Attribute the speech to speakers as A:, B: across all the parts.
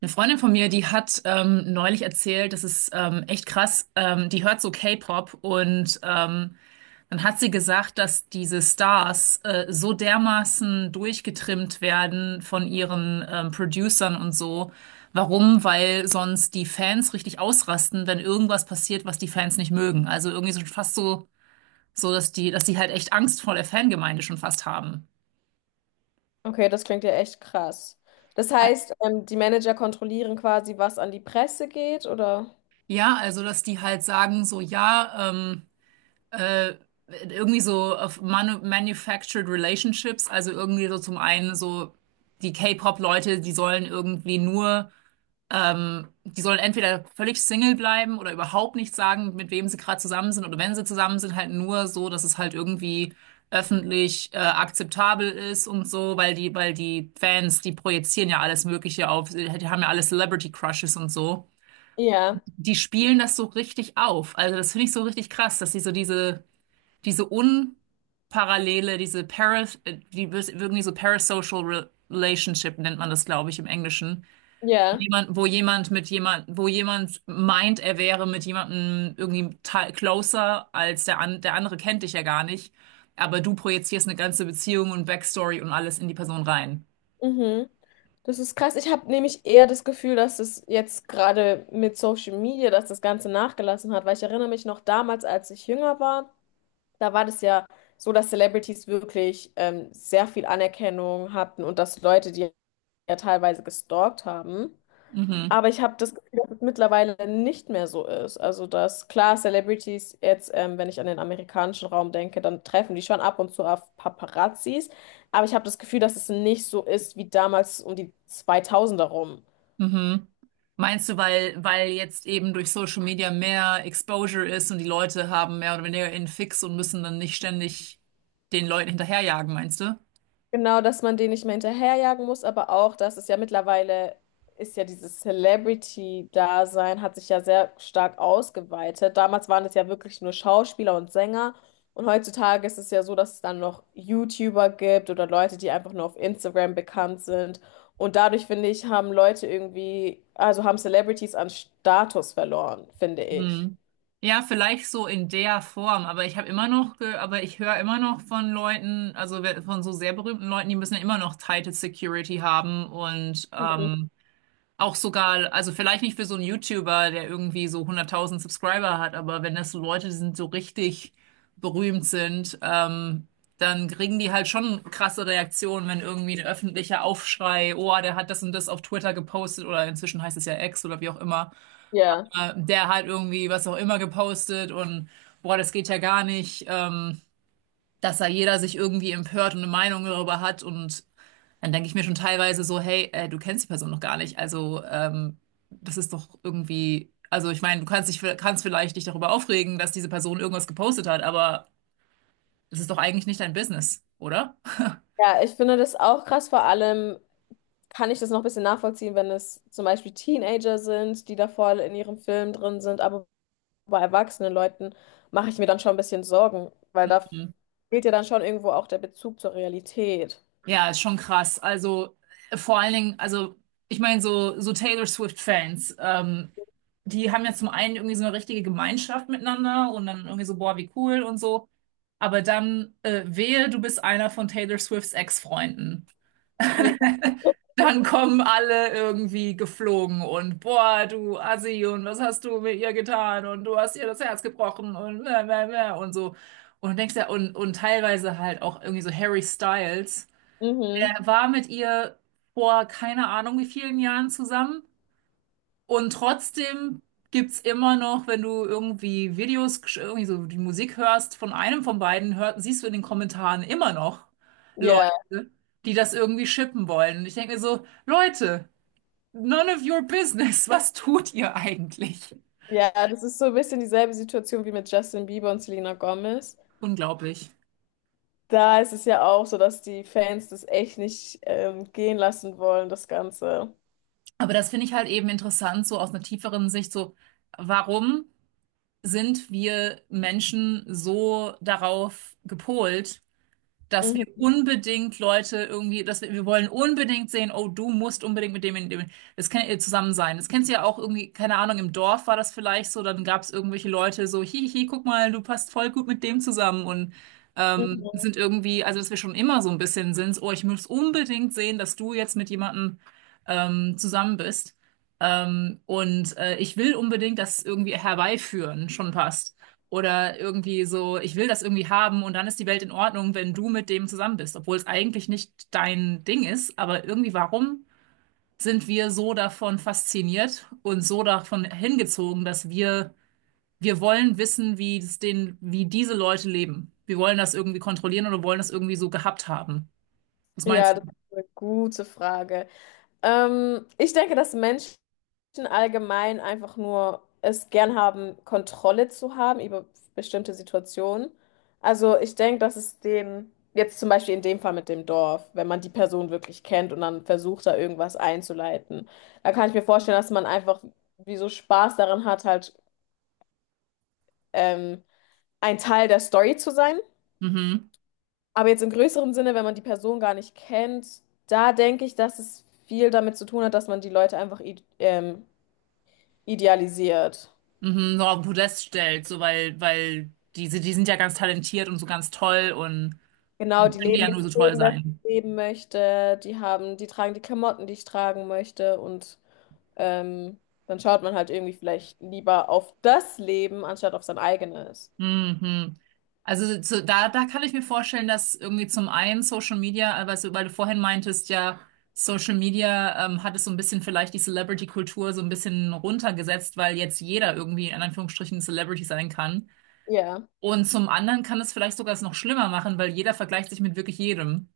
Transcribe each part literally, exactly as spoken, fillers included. A: Eine Freundin von mir, die hat ähm, neulich erzählt, das ist ähm, echt krass, ähm, die hört so K-Pop und ähm, dann hat sie gesagt, dass diese Stars äh, so dermaßen durchgetrimmt werden von ihren ähm, Producern und so. Warum? Weil sonst die Fans richtig ausrasten, wenn irgendwas passiert, was die Fans nicht mögen. Also irgendwie so fast so, so dass die, dass die halt echt Angst vor der Fangemeinde schon fast haben.
B: Okay, das klingt ja echt krass. Das heißt, ähm, die Manager kontrollieren quasi, was an die Presse geht, oder?
A: Ja, also dass die halt sagen, so ja, ähm, Äh, irgendwie so auf Manu Manufactured Relationships, also irgendwie so zum einen so die K-Pop-Leute, die sollen irgendwie nur, ähm, die sollen entweder völlig Single bleiben oder überhaupt nicht sagen, mit wem sie gerade zusammen sind oder wenn sie zusammen sind, halt nur so, dass es halt irgendwie öffentlich äh, akzeptabel ist und so, weil die, weil die Fans, die projizieren ja alles Mögliche auf, die haben ja alle Celebrity Crushes und so.
B: Ja,
A: Die spielen das so richtig auf. Also das finde ich so richtig krass, dass sie so diese diese unparallele, diese Paras, äh, die wis- irgendwie so parasocial re relationship nennt man das, glaube ich, im Englischen.
B: ja.
A: Jemand, wo jemand mit jemand, wo jemand meint, er wäre mit jemandem irgendwie te- closer als der an, der andere kennt dich ja gar nicht. Aber du projizierst eine ganze Beziehung und Backstory und alles in die Person rein.
B: Mhm. Das ist krass. Ich habe nämlich eher das Gefühl, dass es jetzt gerade mit Social Media, dass das Ganze nachgelassen hat, weil ich erinnere mich noch damals, als ich jünger war, da war das ja so, dass Celebrities wirklich ähm, sehr viel Anerkennung hatten und dass Leute die ja teilweise gestalkt haben. Aber ich habe das Gefühl, dass es mittlerweile nicht mehr so ist. Also, dass klar, Celebrities jetzt, ähm, wenn ich an den amerikanischen Raum denke, dann treffen die schon ab und zu auf Paparazzis. Aber ich habe das Gefühl, dass es nicht so ist wie damals um die zweitausender rum.
A: Mhm. Meinst du, weil, weil jetzt eben durch Social Media mehr Exposure ist und die Leute haben mehr oder weniger einen Fix und müssen dann nicht ständig den Leuten hinterherjagen, meinst du?
B: Genau, dass man den nicht mehr hinterherjagen muss, aber auch, dass es ja mittlerweile ist ja dieses Celebrity-Dasein hat sich ja sehr stark ausgeweitet. Damals waren es ja wirklich nur Schauspieler und Sänger und heutzutage ist es ja so, dass es dann noch YouTuber gibt oder Leute, die einfach nur auf Instagram bekannt sind. Und dadurch, finde ich, haben Leute irgendwie, also haben Celebrities an Status verloren, finde ich.
A: Hm. Ja, vielleicht so in der Form, aber ich habe immer noch, ge aber ich höre immer noch von Leuten, also we- von so sehr berühmten Leuten, die müssen ja immer noch tighte Security haben und
B: Mhm.
A: ähm, auch sogar, also vielleicht nicht für so einen YouTuber, der irgendwie so hunderttausend Subscriber hat, aber wenn das so Leute sind, die so richtig berühmt sind, ähm, dann kriegen die halt schon krasse Reaktionen, wenn irgendwie ein öffentlicher Aufschrei, oh, der hat das und das auf Twitter gepostet oder inzwischen heißt es ja X oder wie auch immer
B: Ja.
A: äh, der hat irgendwie was auch immer gepostet und boah, das geht ja gar nicht, ähm, dass da jeder sich irgendwie empört und eine Meinung darüber hat und dann denke ich mir schon teilweise so, hey, äh, du kennst die Person noch gar nicht, also ähm, das ist doch irgendwie, also ich meine, du kannst dich, kannst vielleicht dich darüber aufregen, dass diese Person irgendwas gepostet hat, aber es ist doch eigentlich nicht dein Business, oder?
B: Ja, ich finde das auch krass, vor allem kann ich das noch ein bisschen nachvollziehen, wenn es zum Beispiel Teenager sind, die da voll in ihrem Film drin sind, aber bei erwachsenen Leuten mache ich mir dann schon ein bisschen Sorgen, weil da
A: Mhm.
B: fehlt ja dann schon irgendwo auch der Bezug zur Realität.
A: Ja, ist schon krass. Also äh, vor allen Dingen, also ich meine so so Taylor Swift Fans. Ähm, die haben ja zum einen irgendwie so eine richtige Gemeinschaft miteinander und dann irgendwie so, boah, wie cool und so. Aber dann äh, wehe, du bist einer von Taylor Swifts Ex-Freunden.
B: Ja.
A: Dann kommen alle irgendwie geflogen und boah, du Assi und was hast du mit ihr getan und du hast ihr das Herz gebrochen und mäh, mäh, mäh und so. Und du denkst ja, und, und teilweise halt auch irgendwie so Harry Styles.
B: Mhm.
A: Er war mit ihr vor keine Ahnung wie vielen Jahren zusammen. Und trotzdem gibt's immer noch, wenn du irgendwie Videos, gesch- irgendwie so die Musik hörst von einem von beiden, hört, siehst du in den Kommentaren immer noch
B: Ja,
A: Leute, die das irgendwie shippen wollen. Und ich denke mir so, Leute, none of your business, was tut ihr eigentlich?
B: ja, das ist so ein bisschen dieselbe Situation wie mit Justin Bieber und Selena Gomez.
A: Unglaublich.
B: Da ist es ja auch so, dass die Fans das echt nicht ähm, gehen lassen wollen, das Ganze.
A: Aber das finde ich halt eben interessant, so aus einer tieferen Sicht, so, warum sind wir Menschen so darauf gepolt, dass wir
B: Mhm.
A: unbedingt Leute irgendwie, dass wir, wir wollen unbedingt sehen, oh, du musst unbedingt mit dem, mit dem, das kann ihr zusammen sein. Das kennst du ja auch irgendwie, keine Ahnung, im Dorf war das vielleicht so, dann gab es irgendwelche Leute so, hihi, guck mal, du passt voll gut mit dem zusammen und ähm,
B: Mhm.
A: sind irgendwie, also dass wir schon immer so ein bisschen sind, so, oh, ich muss unbedingt sehen, dass du jetzt mit jemandem ähm, zusammen bist. Ähm, und äh, ich will unbedingt das irgendwie herbeiführen, schon passt. Oder irgendwie so, ich will das irgendwie haben und dann ist die Welt in Ordnung, wenn du mit dem zusammen bist, obwohl es eigentlich nicht dein Ding ist. Aber irgendwie, warum sind wir so davon fasziniert und so davon hingezogen, dass wir, wir wollen wissen, wie es den, wie diese Leute leben. Wir wollen das irgendwie kontrollieren oder wollen das irgendwie so gehabt haben. Was meinst
B: Ja,
A: du?
B: das ist eine gute Frage. Ähm, ich denke, dass Menschen allgemein einfach nur es gern haben, Kontrolle zu haben über bestimmte Situationen. Also ich denke, dass es den, jetzt zum Beispiel in dem Fall mit dem Dorf, wenn man die Person wirklich kennt und dann versucht, da irgendwas einzuleiten, da kann ich mir vorstellen, dass man einfach wie so Spaß daran hat, halt, ähm, ein Teil der Story zu sein.
A: Mhm.
B: Aber jetzt im größeren Sinne, wenn man die Person gar nicht kennt, da denke ich, dass es viel damit zu tun hat, dass man die Leute einfach i- ähm, idealisiert.
A: Mhm. So auf den Podest stellt, so weil, weil diese, die sind ja ganz talentiert und so ganz toll und dann
B: Genau, die
A: können die
B: leben
A: ja
B: das
A: nur so toll
B: Leben, das ich
A: sein.
B: leben möchte, die haben, die tragen die Klamotten, die ich tragen möchte und ähm, dann schaut man halt irgendwie vielleicht lieber auf das Leben, anstatt auf sein eigenes.
A: Mhm. Also so, da, da kann ich mir vorstellen, dass irgendwie zum einen Social Media, aber so, weil du vorhin meintest, ja, Social Media ähm, hat es so ein bisschen vielleicht die Celebrity-Kultur so ein bisschen runtergesetzt, weil jetzt jeder irgendwie in Anführungsstrichen Celebrity sein kann.
B: Ja,
A: Und zum anderen kann es vielleicht sogar es noch schlimmer machen, weil jeder vergleicht sich mit wirklich jedem.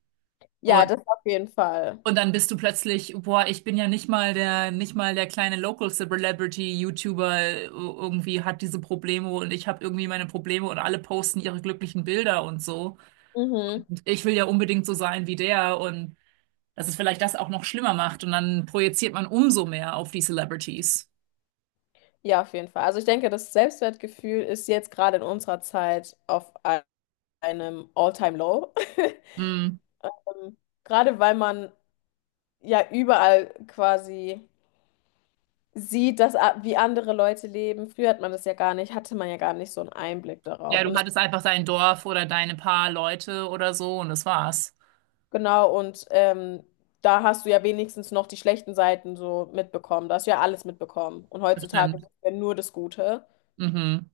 B: ja, das auf jeden Fall.
A: Und dann bist du plötzlich, boah, ich bin ja nicht mal der, nicht mal der kleine Local Celebrity YouTuber äh, irgendwie hat diese Probleme und ich habe irgendwie meine Probleme und alle posten ihre glücklichen Bilder und so.
B: Mhm.
A: Und ich will ja unbedingt so sein wie der und dass es vielleicht das auch noch schlimmer macht und dann projiziert man umso mehr auf die Celebrities.
B: Ja, auf jeden Fall. Also ich denke, das Selbstwertgefühl ist jetzt gerade in unserer Zeit auf ein- einem All-Time-Low.
A: Hm.
B: Ähm, Gerade weil man ja überall quasi sieht, dass, a- wie andere Leute leben. Früher hat man das ja gar nicht, hatte man ja gar nicht so einen Einblick
A: Ja,
B: darauf.
A: du
B: Und das,
A: hattest einfach dein Dorf oder deine paar Leute oder so und das war's.
B: genau, und ähm, da hast du ja wenigstens noch die schlechten Seiten so mitbekommen. Da hast du ja alles mitbekommen. Und heutzutage ist
A: Bestimmt.
B: ja nur das Gute,
A: Mhm.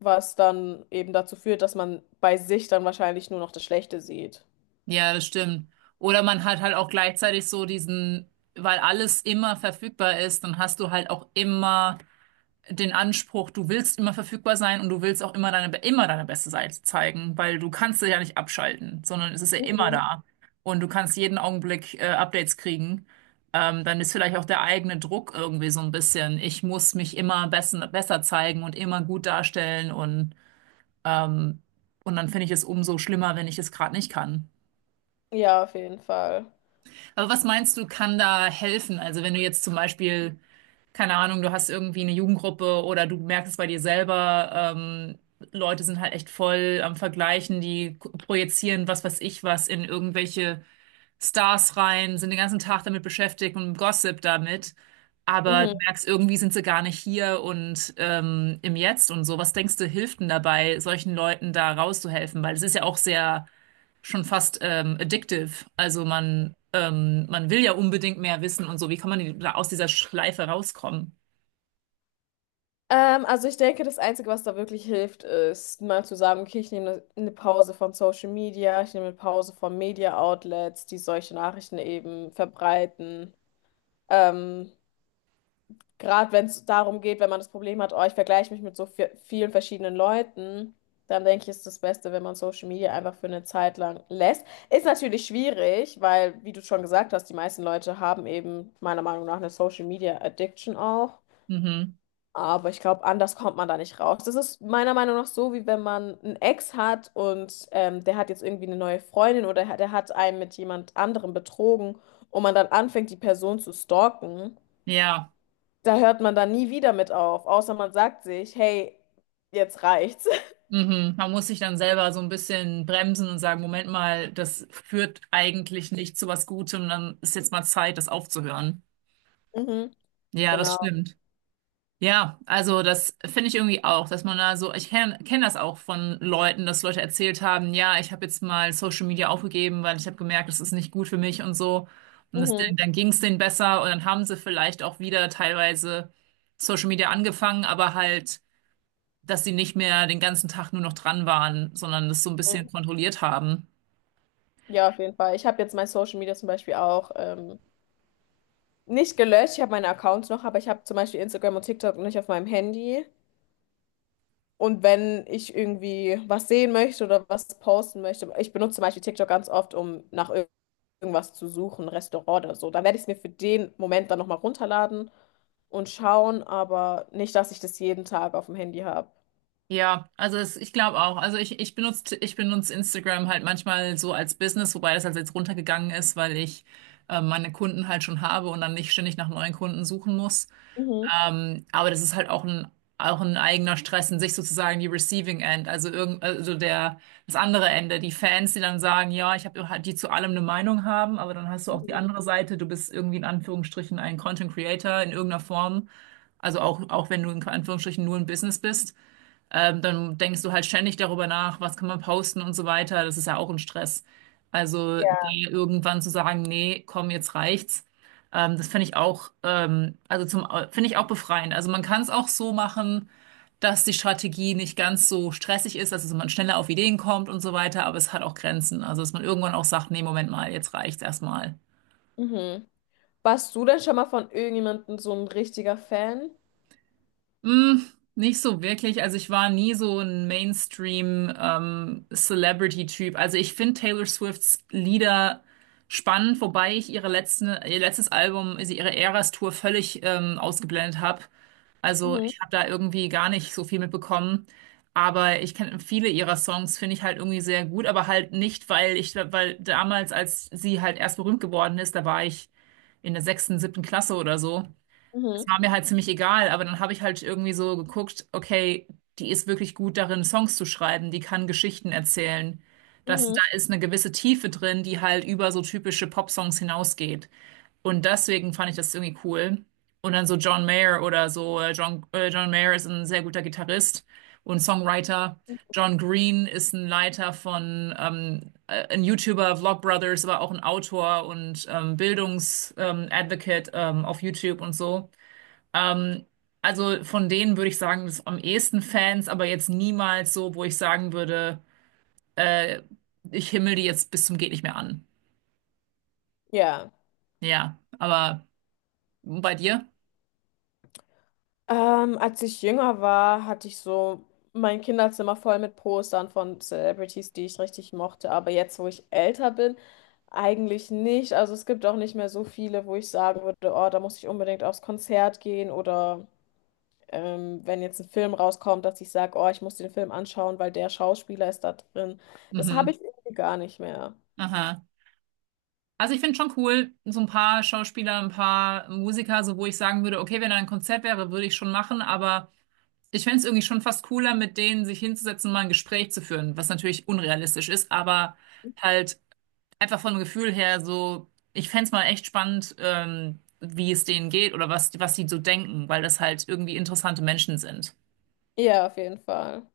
B: was dann eben dazu führt, dass man bei sich dann wahrscheinlich nur noch das Schlechte sieht.
A: Ja, das stimmt. Oder man hat halt auch gleichzeitig so diesen, weil alles immer verfügbar ist, dann hast du halt auch immer den Anspruch, du willst immer verfügbar sein und du willst auch immer deine, immer deine beste Seite zeigen, weil du kannst es ja nicht abschalten, sondern es ist ja immer
B: Mhm.
A: da. Und du kannst jeden Augenblick äh, Updates kriegen. Ähm, dann ist vielleicht auch der eigene Druck irgendwie so ein bisschen. Ich muss mich immer besser, besser zeigen und immer gut darstellen und, ähm, und dann finde ich es umso schlimmer, wenn ich es gerade nicht kann.
B: Ja, auf jeden Fall.
A: Aber was meinst du, kann da helfen? Also wenn du jetzt zum Beispiel, keine Ahnung, du hast irgendwie eine Jugendgruppe oder du merkst es bei dir selber, ähm, Leute sind halt echt voll am Vergleichen, die k- projizieren was weiß ich was in irgendwelche Stars rein, sind den ganzen Tag damit beschäftigt und Gossip damit. Aber du
B: Mhm.
A: merkst, irgendwie sind sie gar nicht hier und ähm, im Jetzt und so. Was denkst du, hilft denn dabei, solchen Leuten da rauszuhelfen? Weil es ist ja auch sehr schon fast ähm, addictive. Also man, ähm, man will ja unbedingt mehr wissen und so. Wie kann man die- da aus dieser Schleife rauskommen?
B: Ähm, also ich denke, das Einzige, was da wirklich hilft, ist mal zu sagen, okay, ich nehme eine Pause von Social Media, ich nehme eine Pause von Media Outlets, die solche Nachrichten eben verbreiten. Ähm, Gerade wenn es darum geht, wenn man das Problem hat, oh, ich vergleiche mich mit so vi- vielen verschiedenen Leuten, dann denke ich, ist das Beste, wenn man Social Media einfach für eine Zeit lang lässt. Ist natürlich schwierig, weil, wie du schon gesagt hast, die meisten Leute haben eben meiner Meinung nach eine Social Media Addiction auch.
A: Mhm.
B: Aber ich glaube, anders kommt man da nicht raus. Das ist meiner Meinung nach so, wie wenn man einen Ex hat und ähm, der hat jetzt irgendwie eine neue Freundin oder der hat einen mit jemand anderem betrogen und man dann anfängt, die Person zu stalken.
A: Ja.
B: Da hört man dann nie wieder mit auf, außer man sagt sich, hey, jetzt reicht's.
A: Mhm. Man muss sich dann selber so ein bisschen bremsen und sagen, Moment mal, das führt eigentlich nicht zu was Gutem, dann ist jetzt mal Zeit, das aufzuhören.
B: Mhm,
A: Ja, das
B: genau.
A: stimmt. Ja, also das finde ich irgendwie auch, dass man da so, ich kenne kenn kenn das auch von Leuten, dass Leute erzählt haben, ja, ich habe jetzt mal Social Media aufgegeben, weil ich habe gemerkt, das ist nicht gut für mich und so. Und das,
B: Mhm,
A: dann ging es denen besser und dann haben sie vielleicht auch wieder teilweise Social Media angefangen, aber halt, dass sie nicht mehr den ganzen Tag nur noch dran waren, sondern das so ein bisschen
B: mhm.
A: kontrolliert haben.
B: Ja, auf jeden Fall. Ich habe jetzt mein Social Media zum Beispiel auch ähm, nicht gelöscht. Ich habe meine Accounts noch, aber ich habe zum Beispiel Instagram und TikTok nicht auf meinem Handy. Und wenn ich irgendwie was sehen möchte oder was posten möchte, ich benutze zum Beispiel TikTok ganz oft, um nach ir- irgendwas zu suchen, Restaurant oder so. Dann werde ich es mir für den Moment dann nochmal runterladen und schauen, aber nicht, dass ich das jeden Tag auf dem Handy habe.
A: Ja, also es, ich glaube auch. Also ich, ich benutze, ich benutze Instagram halt manchmal so als Business, wobei das halt jetzt runtergegangen ist, weil ich äh, meine Kunden halt schon habe und dann nicht ständig nach neuen Kunden suchen muss.
B: Mhm.
A: Ähm, aber das ist halt auch ein, auch ein eigener Stress in sich sozusagen die Receiving End, also irgend, also der, das andere Ende, die Fans, die dann sagen, ja, ich habe halt, die zu allem eine Meinung haben, aber dann hast du auch die andere Seite, du bist irgendwie in Anführungsstrichen ein Content Creator in irgendeiner Form, also auch, auch wenn du in Anführungsstrichen nur ein Business bist. Ähm, dann denkst du halt ständig darüber nach, was kann man posten und so weiter. Das ist ja auch ein Stress. Also da irgendwann zu sagen, nee, komm, jetzt reicht's. Ähm, das finde ich auch, ähm, also zum, finde ich auch befreiend. Also man kann es auch so machen, dass die Strategie nicht ganz so stressig ist, also dass man schneller auf Ideen kommt und so weiter, aber es hat auch Grenzen. Also dass man irgendwann auch sagt, nee, Moment mal, jetzt reicht's erstmal.
B: Mhm. Warst du denn schon mal von irgendjemandem so ein richtiger Fan?
A: Mm, Nicht so wirklich. Also ich war nie so ein Mainstream ähm, Celebrity-Typ. Also ich finde Taylor Swifts Lieder spannend, wobei ich ihre letzten, ihr letztes Album, also ihre Eras-Tour völlig ähm, ausgeblendet habe. Also
B: Mhm.
A: ich habe da irgendwie gar nicht so viel mitbekommen. Aber ich kenne viele ihrer Songs, finde ich halt irgendwie sehr gut, aber halt nicht, weil ich, weil damals, als sie halt erst berühmt geworden ist, da war ich in der sechsten, siebten Klasse oder so, es
B: Mhm.
A: war mir halt ziemlich egal, aber dann habe ich halt irgendwie so geguckt, okay, die ist wirklich gut darin, Songs zu schreiben, die kann Geschichten erzählen. Das, da
B: Mhm.
A: ist eine gewisse Tiefe drin, die halt über so typische Popsongs hinausgeht. Und deswegen fand ich das irgendwie cool. Und dann so John Mayer oder so, äh, John, äh, John Mayer ist ein sehr guter Gitarrist und Songwriter. John Green ist ein Leiter von, ähm, äh, ein YouTuber, Vlogbrothers, aber auch ein Autor und ähm, Bildungs, ähm, Advocate ähm, auf YouTube und so. Ähm, also von denen würde ich sagen, das am ehesten Fans, aber jetzt niemals so, wo ich sagen würde, äh, ich himmel die jetzt bis zum geht nicht mehr an.
B: Ja.
A: Ja, aber bei dir?
B: Ähm, als ich jünger war, hatte ich so mein Kinderzimmer voll mit Postern von Celebrities, die ich richtig mochte. Aber jetzt, wo ich älter bin, eigentlich nicht. Also es gibt auch nicht mehr so viele, wo ich sagen würde, oh, da muss ich unbedingt aufs Konzert gehen oder ähm, wenn jetzt ein Film rauskommt, dass ich sage, oh, ich muss den Film anschauen, weil der Schauspieler ist da drin. Das habe
A: Mhm.
B: ich irgendwie gar nicht mehr.
A: Aha. Also ich finde schon cool, so ein paar Schauspieler, ein paar Musiker, so wo ich sagen würde, okay, wenn da ein Konzert wäre, würde ich schon machen, aber ich fände es irgendwie schon fast cooler, mit denen sich hinzusetzen, mal ein Gespräch zu führen, was natürlich unrealistisch ist, aber halt einfach vom Gefühl her so, ich fänd's mal echt spannend, ähm, wie es denen geht oder was, was die so denken, weil das halt irgendwie interessante Menschen sind.
B: Ja, auf jeden Fall.